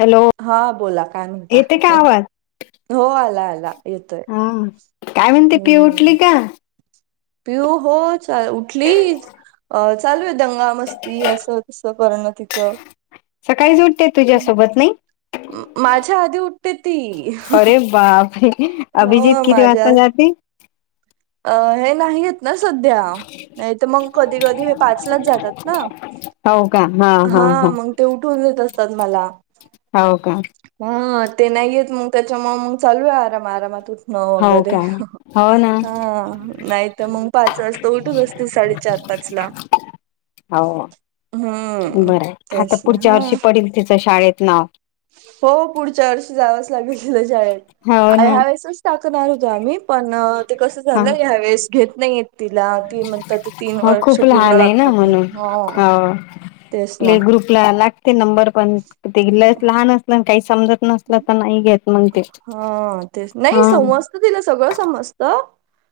Hello हा बोला काय म्हणता येते का आवाज हो आला आला येतोय. हा काय म्हणते पीऊ उठली हम्म. का? पिऊ हो च उठली. अ चालू आहे दंगा मस्ती असं तस करणं तिचं. सकाळी उठते म- तुझ्यासोबत नाही? माझ्या आधी उठते ती अरे बापरे अभिजित हो किती माझ्या. वाजता जाते अ हे नाहीयेत. ना सध्या नाही तर मग कधी कधी हे पाचलाच जातात ना. हो का हा हा हा. ते उठून देत असतात मला. हाव का. ह ते नाहीयेत मग त्याच्यामुळ मग चालू आहे आरामा आरामात उठन. हो बरंय हो ना हा नाही. तर मग पाच वाजत उठत असतील साडेचार पाच ला. हो हम्म बरं आहे. आता तेच ना पुढच्या हा. वर्षी पडेल तिचं शाळेत नाव. हो पुढच्या वर्षी जावंच लागेल तिला शाळेत. हो ना ह्या वेळेसच टाकणार होतो आम्ही पण ते कसं हा झालं ह्या वेळेस घेत नाहीयेत. तिला ती म्हणतात ते तीन वर्ष पूर्ण लागतात हो. हा. तेच ना. ला लागते नंबर पण ते ल लहान असलं काही समजत नसल तर नाही घेत. मग ते हा तेच नाही हा. समजतं तिला सगळं समजत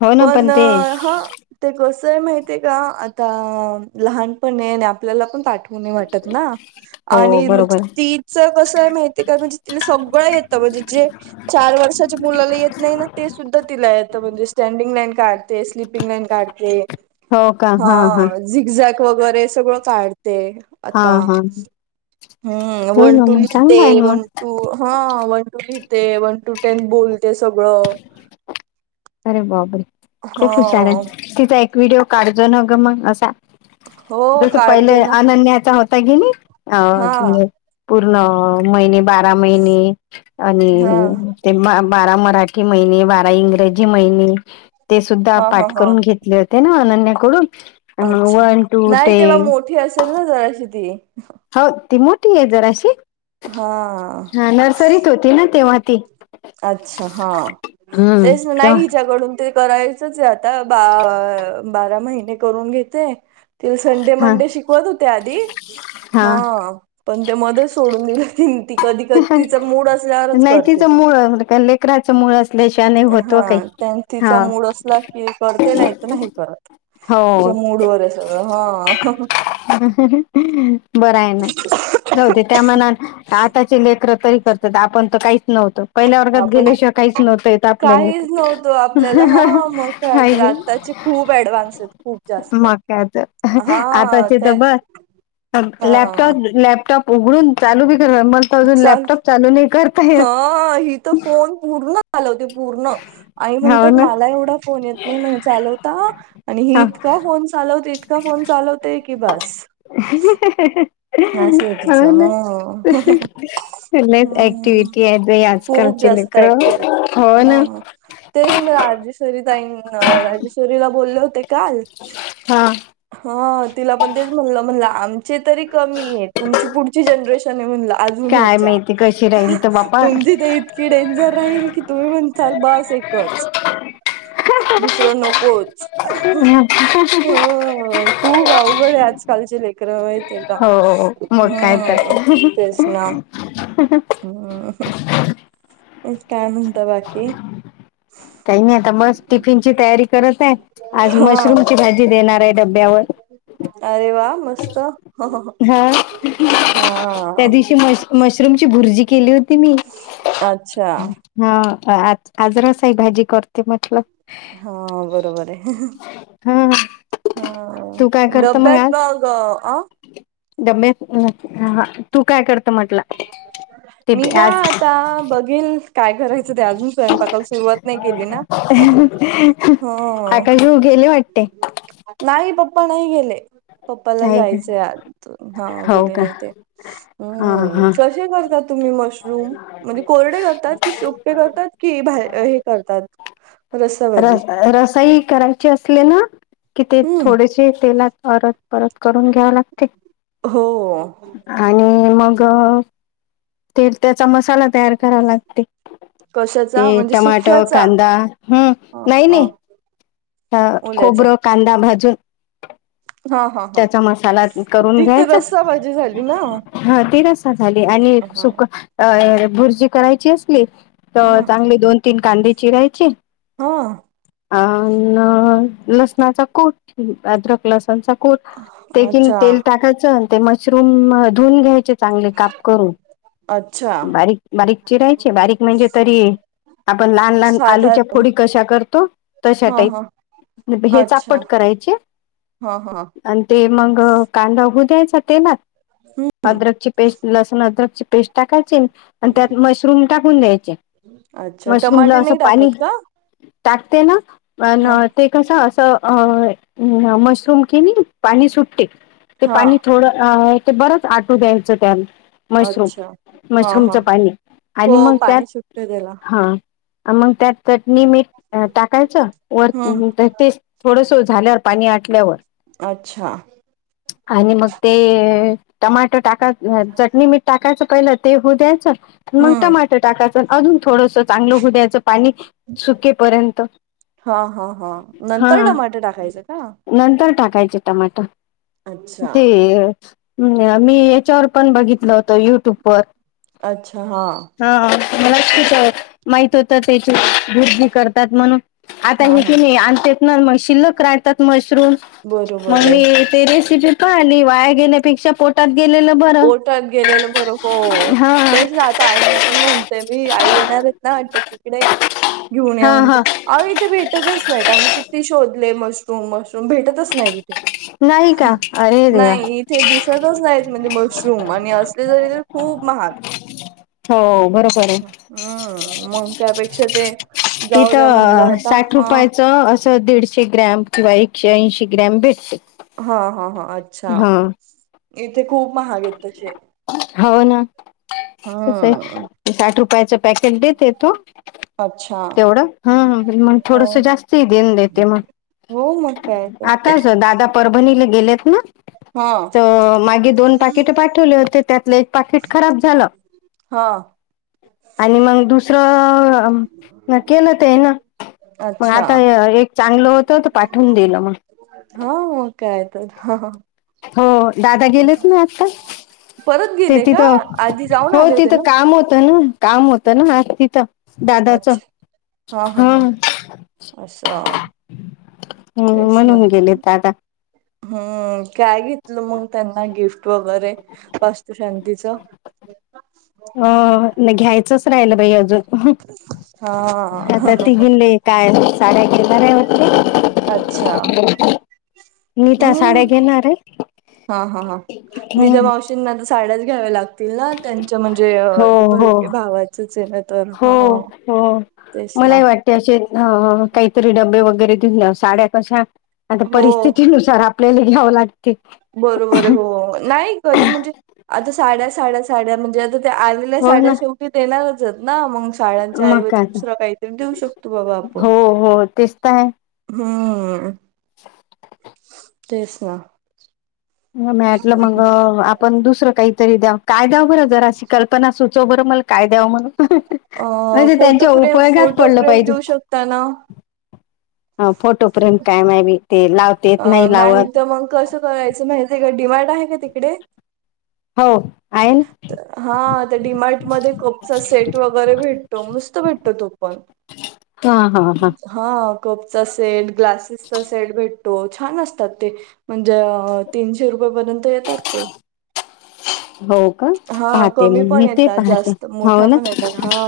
हो ना पण ते हा. ते कसं आहे माहिती आहे का आता लहानपण आहे आणि आपल्याला पण पाठव‌. वाटत ना हो आणि म्हणजे बरोबर तिचं कसं आहे माहिती आहे का म्हणजे तिला सगळं येत. म्हणजे जे चार वर्षाच्या मुलाला येत नाही ना ते सुद्धा तिला येतं म्हणजे स्टँडिंग लाईन काढ. ते स्लपिंग लाइन काढते. हा झिगझॅक वगैरे सगळं काढते. हा आता हा हम् हो वन ना टू मग लिहिते चांगलं आहे ना वन मग टू. हा वन, टू लिहिते वन, टू टेन बोलते सगळं. अरे बापरे हा खूप हुशार आहे तिचा एक व्हिडिओ काढजो न ग मग असा. हो जस काढते पहिले ना अनन्याचा होता. ताय की नई, आव हा म्हणजे पूर्ण महिने बा रा महिने हा आणि ते म बारा मराठी महिने बारा इंग्र जी महिने ते सुद्धा हा हा पाठ हा करून घेतले होते ना अनन्याकडून. आणि मग वन टू टे चल ना जराशी ती हो ती मोठी आहे जराशी, हा हा नर्सरीत होती ना तेव्हा ती. अच्छा हा, हम्म तेच ना तेव्हा नाही हिच्याकडून. ते करायचच आहे आता, बा-बारा महिने करून घेते. तिलं संडे हा मंडे शिकवत होते आधी, हा. पण ते मध्येच सोडून दिलं ती ती कधी कधी तिचा मूड असल्यावरच करते ती. लेकराचमुळ असल्याशिवाय. नाही होत ओ हा काही. त्यां हा तिचा मूड असला की करते नाही तर नाही करत. हो तिच्या मूडवर आहे सगळं हा. हह. बर आहे ना. जाऊदे त्या मानानं आताची लेकरं तरी करत्यात, आपण तर काहीच नव्हतो. पहिल्या हा वर्गात पण गेल्याशिवाय काहीच नव्हतं येत आपल्याले काहीच तर, नव्हतं आपल्याला हां मग काय हाय तर की. आत्ताचे खूप ऍडव्हान्स आहेत खूप जास्त. मग काय तर, हां आताचे तर ते बस हां लॅपटॉप, लॅपटॉप उघडून चालू बी करुन. तला अजून चाल लॅपटॉप चालू नाही करता हां ही तर येत. फोन पूर्ण चालवते पूर्ण आई हाव म्हणतात ना मला एवढा फोन येत नाही, म्हणे चालवता. आणि ही हा इतका फोन चालवते, इतका फोन चालवते की बास. [unintelligible] [unintelligible] तिचं हाव न, हां लयच हम्म. ऍक्टिविटी आहेत बाई आजकालचे लई कळ हो. ना हो तेच मी राजेश्वरी ताईनं राजेश पोरीला बोलले होते काल. हा हा तिला पण तेच म्हणलं म्हणलं, आमचे तरी कमी आहे तुमची पुढची जनरेशन आहे म्हणला अजून हेच्या. ही रावलत बा तुमची तर इतकी डेंजर राहील की, तुम्ही म्हणसाल बस एकच. दुसरं नकोच. हो खूप अवघड आहे, आजकालची लेकरं माहितीये का हो हो हो, मग काय तर हम्म तेच ना हम्म, काय म्हणता बाकी? काही नाही आता बस टिफिनची तयारी करत आहे, आज हा मशरूमची भाजी देणार आहे डब्यावर. अरे वाह मस्त हहह, हा हा. त्या दिवशी मश मशरूमची भुर्जी केली होती मी. अच्छा हा आज, आज रसाई भाजी करते म्हटलं. हा बरोबर आहे. हा हा तू काय करत डब्यात आज मग आ? डब्यात तू काय करत? म्हटला. [inaudible] मी का आता बघीन, काय करायचं ते अजून स्वयंपाकाला सुरुवात नाही केली ना. ह ह आकाश भाऊ गेले वाटतय. नाही पप्पा नाही गेले. पप्पाला नाही जायचंय आज तर, हा का हो गेले का नाही ते, हा हम्म. हा कसे करता तुम्ही मशरूम? म्हणजे कोरडे करतात की सुके करतात की भाय अ हे. करतात. रस्सा भाजी रस रसाई करायची असले ना कि ते हम्म थोडेसे तेलात अरथ परत करून घ्यावं लागते. हो. आणि मग ते त्याचा मसाला तयार. करा लागते कशाचा ते, म्हणजे टमाटर सुक्याचा कांदा हम्. ह नाही ह नाही. हां.. ओल्याचा खोबरं कांदा भाजून. हा हा हा. त्याचा मसाला ती तर‌ रस्साबाजी झाली ना. हां ते कसं, झाले आणि हा सुक अ भुर्जी करायची असली तर हा चांगले दोन तीन कांदे चिराय चे. हा. अ लसणाचा कु ट अद्रक. लसूणचा कूट अच्छा. तेल, टाकायचं मशरूम. धून घ्यायचे, चांगले काप करून. अच्छा. बारीक बारीक चिरायचे बारीक म्हणजे तरी. आपण लहान लहान साधारण आलूच्या फोडी कशा करतो. हा हा छटाईत ही अच्छा चापट कराय चे. हा हा आणि ते मग, कांदा होऊ द्यायचा तेलात. हम्. अद्रक ची पेस्ट लसण अद्रकची पेस्ट टाकायची, आणि त्यात मशरूम टाकून द्यायचे. अच्छा मशरूमला टमाटे असं, नाही पाणी टाकत का टाकते ना. पण हा ते कसं असं, अ.. मशरूम कि नाही पाणी सुटते. ते हा पाणी थोडं ते बरंच आटू द्यायचं त्या न. मशरूम, अच्छा हा हा मशरूमचं पाणी हो आणि मग त्यात पाणी सुटते त्याला हां. मग त्यात चटणी मीठ टाकायचं. वर हम्म तर तेच थोडंसं, झाल्यावर पाणी आटल्यावर. अच्छा. आणि मग ते टमाटर टाका, चटणी मीठ टाकायचं. पहिला ते होऊ द्यायचं मग, हम्म टमाट टाकायचं अजून थोडंसं. चांगलं होवू, द्याचं पाणी सुकेपर्यंत. हा हा हा हा नंतर टमाट टाकायचं का? नंतर टाकायचे टमाट. अच्छा ते मी हेच्यावर, पण बघितलं होतं युट्यूबवर. अच्छा हां. हा मला तेच माहित होतं त्याची वूध करतात म्हणून [unintelligible] आता हा हे हा की नाही आण ना, मग शिल्लक राह्यातात मशरूम. बरोबर मग आहे मी ते रेसिपी पाहिली, वाया घेण्यापेक्षा पोटात गेलेली. बोटात गेलेलं बरं हो हा तेच ना. ताईना पण म्हणतेय मी, आई येणारच ना वाटत तिकडे घेऊन येऊन या हा म्हण ते. हा अहो इथे भेटतच नाहीत, आम्ही किती शोधले मशरूम मशरूम. भेटतच नाही तिथे, नाही का अरे देवा नाही इथे दिसतच नाही. मशरूम आणि असले तरी तेखूप महाग. हो, बरोबर आहे. हम्म मग त्यापेक्षा ते. जाऊ द्या म्हणलं तिथं, होता साठ हा रुपयाचं असं. दीडशे ग्रॅम किंवा, एकशे ऐंशी ग्रॅम भेटते. हा हा हा अच्छा हा इथे खूप महाग आहेत तसे. हो ना. तसं हम्म आहे, साठ रुपयाच पॅकेट देत येतो. अच्छा. तेवढं हम, मगं अ थोडंसं जास्तं देन देते मग. हो मग काय आता. आताच दादा परभणीला गेलेत ना, तर मागे दोन पाकीट पाठवले होते त्यातले. पाकिट खराब झालं हा आणि मंग दुसरं म केलं ते ना मग अच्छा आता अ य एक चांगलं होतं तर पाठवून दिलं मंग. हा मग कायतर हा हा. हो दादा हा. गेलेत ना आता. परत ते गेले का तिथं आधी जाऊन हो आले होते तिथं ना काम होतं ना काम होतं ना हा तिथं. दादाचा अच्छा हा. असं हम्म तेच ना म्हणून गेलेत दादा. हम्म काय घेतलं मंग त्यांना गिफ्ट वगैरे तस तू शांतीचा अ नाही घ्यायचंच राहिल बाई अजून हा आता ती गेले. काय नाय साड्या घेणार आहे वाटतं. अच्छा नीता साड्या हम्म घेणार आहे हा हा हा निदा हं. मावशी तिन्नाच तर साड्याच घ्याव्या लागतील ना. त्यांच्या म्हणजे अ हो हे भय हो हे भावाचच आहे ना तर हा हा तेच ना. तसेच हा हा काहीतरी डब्बे वगैरे [unintelligible] साड्या कश्या आता हो परिस्थिती नुसा तर आपल्याला घ्यावं लाग बरोबर हो नाही कधी म्हणजे आता साड्या साड्या साड्या म्हणजे आता ते [unintelligible] तिले हो साड्या ना शेवटी देणारच आहेत ना मंग साड्यांच्या मग ऐवजी काय तर. दुसरा काहीतरी देऊ शकतो बाबा आपण. हो हो तेच तर आहे हम्म तेच ना. मग मॅटलं मग आप पण दुसरं काहीतरी द्याव काय द्याव बरं जराशी कल्पना सुचव बरं मला काय द्यावं म्हणून. अ म्हणजे फोटो त्यांच्या फ्रेम उपयोगात फोटो पडलं फ्रेम पाहिजे देऊ शकता ना. ह फोटो फ्रेम काय माय बी ते लावते अ येत नाही लावत. तर मग कसं करायचं माहिती आहे काय, डिमार्ट आहे का तिकडे? हो आहे ना हा त्या डिमार्ट मध्ये कपचा सेट वगैरे भेटतो मस्त भेटतो तो पण. हा हा हा. हा कपचा सेट ग्लासेसचा सेट भेटतो छान असतात ते. म्हणजे अ तीनशे रुपये पर्यंत येतात ते. हो का हा पाहते कमी मग पण मी ते येतात पाहते जास्त हो मोठा पण येतात हा.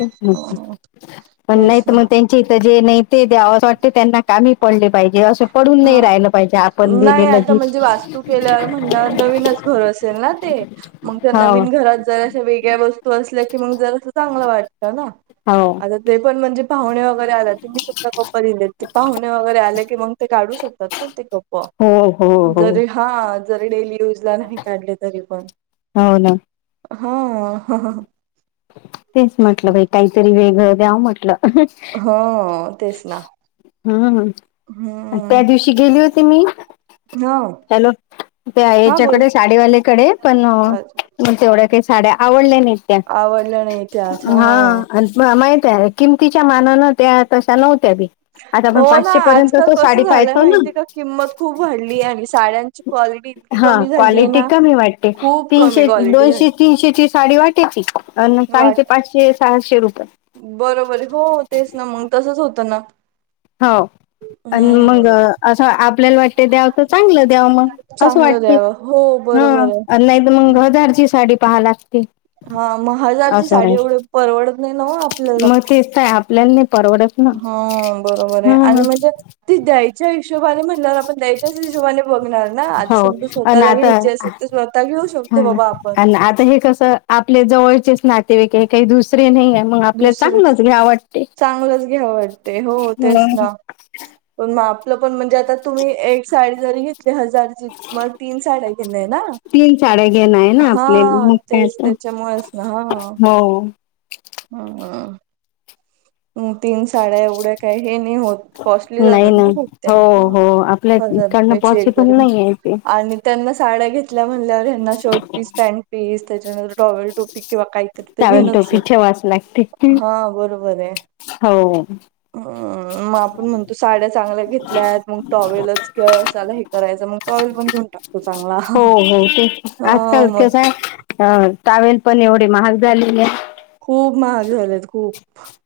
हम्म हम्म अ, हम्म पण तेच नाहीत ना मग त्यांच्या इथं जे नाही ते देवास वाटते त्यांना का माहित पडले पाहिजे असं पडून नाही हा राहिलं पाहि नाही आता म्हणजे वास्तू केल्यावर म्हणल्यावर नवीनच घर असेल ना ते. मंग त्या हो नवीन घरात जर अशा वेगळ्या वस्तू असल्या की मंग जरासा चांगलं वाटतं ना. हो आता ते पण म्हणजे पाहुणे वगैरे आलेत तुम्ही सुखा कोपा ते पाहुणे वगैरे आले की मंग काढू शकतात ना ती कपं हो हो हो जरी हा जरी डेली यूजला नाही काढले तरी पण हाव ना. हां. तेच म्हटलं बाई काहीतरी वेगळ द्याव म्हटलं. हां तेच ना हम्म. ती गेली होती मी हा. हॅलो त्या हा बोला हेच्याकडे साडीवाल्या कडे पण म्हण तेवढ्या काही साड्या आवडल्या नाहीत त्या. आवडल्या नाही त्याच हां. मला माहिती आहे. किमतीच्या मानानं त्या तशा नव्हत्या बी. आता हो आपण ना पाचशे पर्यंत आजकाल तो साडी कसं झालंय पाहयतो ना. माहितीय का किंमत खूप वाढली आणि साड्यांची क्वालिटी इतकी हा कमी झालीय क्वालिटी ना कमी वाटते, खूप कमी तीनशे क्वालिटी दोनशे झाली तीनशेची साडी वाट तेचीच आन सांगते पाचशे सहाशे रुपये. बरबर हो तेच ना, मंग तसंच होतं ना. हाव. आणि मग हम्म असं आपल्याला वाटतंय द्यावं तर चांगलं द्यावं मग असं चांगलं वाटतंय. द्यावं हो हां बरोबर आहे आन नायतर मंग हम्म. हजारची साडी पहाय लागते. हा म हजारची असं साडी नाही एवढी परवडत नाही नव्ह आपल्याला. हे आपल्या नाही परवडत. ना हा बरोबर आहे आणि ह म्हणजे ती द्यायच्या हिशोबाने म्हणणार आपण द्याय तशीच हिशोबाने बघणार ना आता हो समजा आणि स्वतःला आता घ्यायची असेल तर स्वतः घेऊ शकतो बाबा आप अन आता हे कसं आपल्या जवळचेच नातेवाईक हे, काही दुसरे नाहीये. मग आपल्याला दुसर चांगलंच घ्यावं वाटतंय, चांगलंच घ्यावं वाटते हो तेच हं. ना पण म आपलं पण म्हणजे आता तुम्ही एक साडी जरी घेतली हजारची तुम्हाला तीन साड्या घेनं हाय ना? तीन साड्या घेणं आहे ना आपल्याला हा मग काय तेच तर ते. च्या मुळंचना हा. हो. हांं हां. हं तीन साड्या एवढ्या काय हे नाही होत, कॉस्टली नाही जातात ना नाही खूप त्या हो हं. हो आपल्या हजार इकडनं रुपयाची एक पॉसिबल जरी म्हण नाही आहे ते आणि त्यांना साड्या घेतल्या म्हणल्यावर हेना शर्ट पीस, पॅनट पीस त्याच्यानंतर टॉवेल टोपी किंवा काही टॉवेल टोपी ठेवावच लागते की, हा हो. हं. म आपण म्हणतो साड्या चांगल्या घेतल्यात मग टॉवेलच कशाला हे करायचं मग टॉवेल पण घेऊन टाक. त्याच्यामुळं हो हाव हो आजकाल कसं हाय अ टॉवेलपण एवढी महाग झालेले खूप महाग झालेत खूप,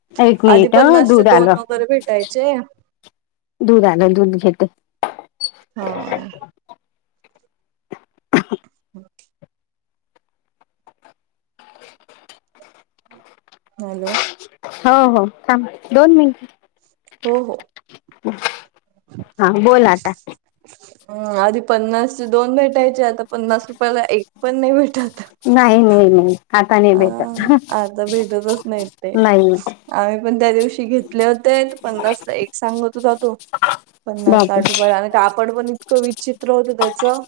आहे एक आधी मिनिट ह पन्नासचे दूध दोन आलं वगैरे भेटायचे. दूध आनन दूध घेते. हां. [inaudible] हॅलो. हो हो थांब दोन मिनट. हो हो. हा बोला आता. हम्म आदी पन्नासचे दोन भेटायचे आता पन्नास रुपयाला एक पण नाही भेटत. नाही नाही नाही. आता नाही अ भेटत आता भेटतच नाही ते. नाही आम्ही पण त्या दिवशी घेतले होते, पन्नासला एक सांगत होता तो. पन्नास साठ बापरे रुपयाला आणि कापड पण इतकं विचित्र होतं त्याचं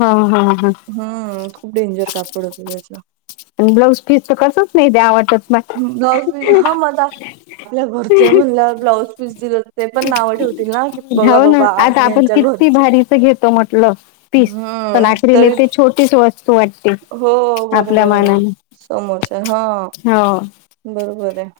हाव हा हा. हम्म खूप डेंजर कापड होतं त्याचं. आणि ब्लाऊज पीस तर कसंच नाही द्यावं वाटत ना. ब्लाऊज पीस हा म जा. आपल्या घरचं म्हणाल्यावर ब्लाउज पीस दिलं तेपण नावं ठेवतील ना, की बघा हो ना बाबा आता आम्ही आपण यांच्या घर किती भारीच घेतो म्हटलं पीस, पण हम्म अखरीले तरी ती छोटीच वस्तू वाटते. हो आपल्या बरोबर आहे ना मानाने समोरच्या हा. हो. बरोबर हाय.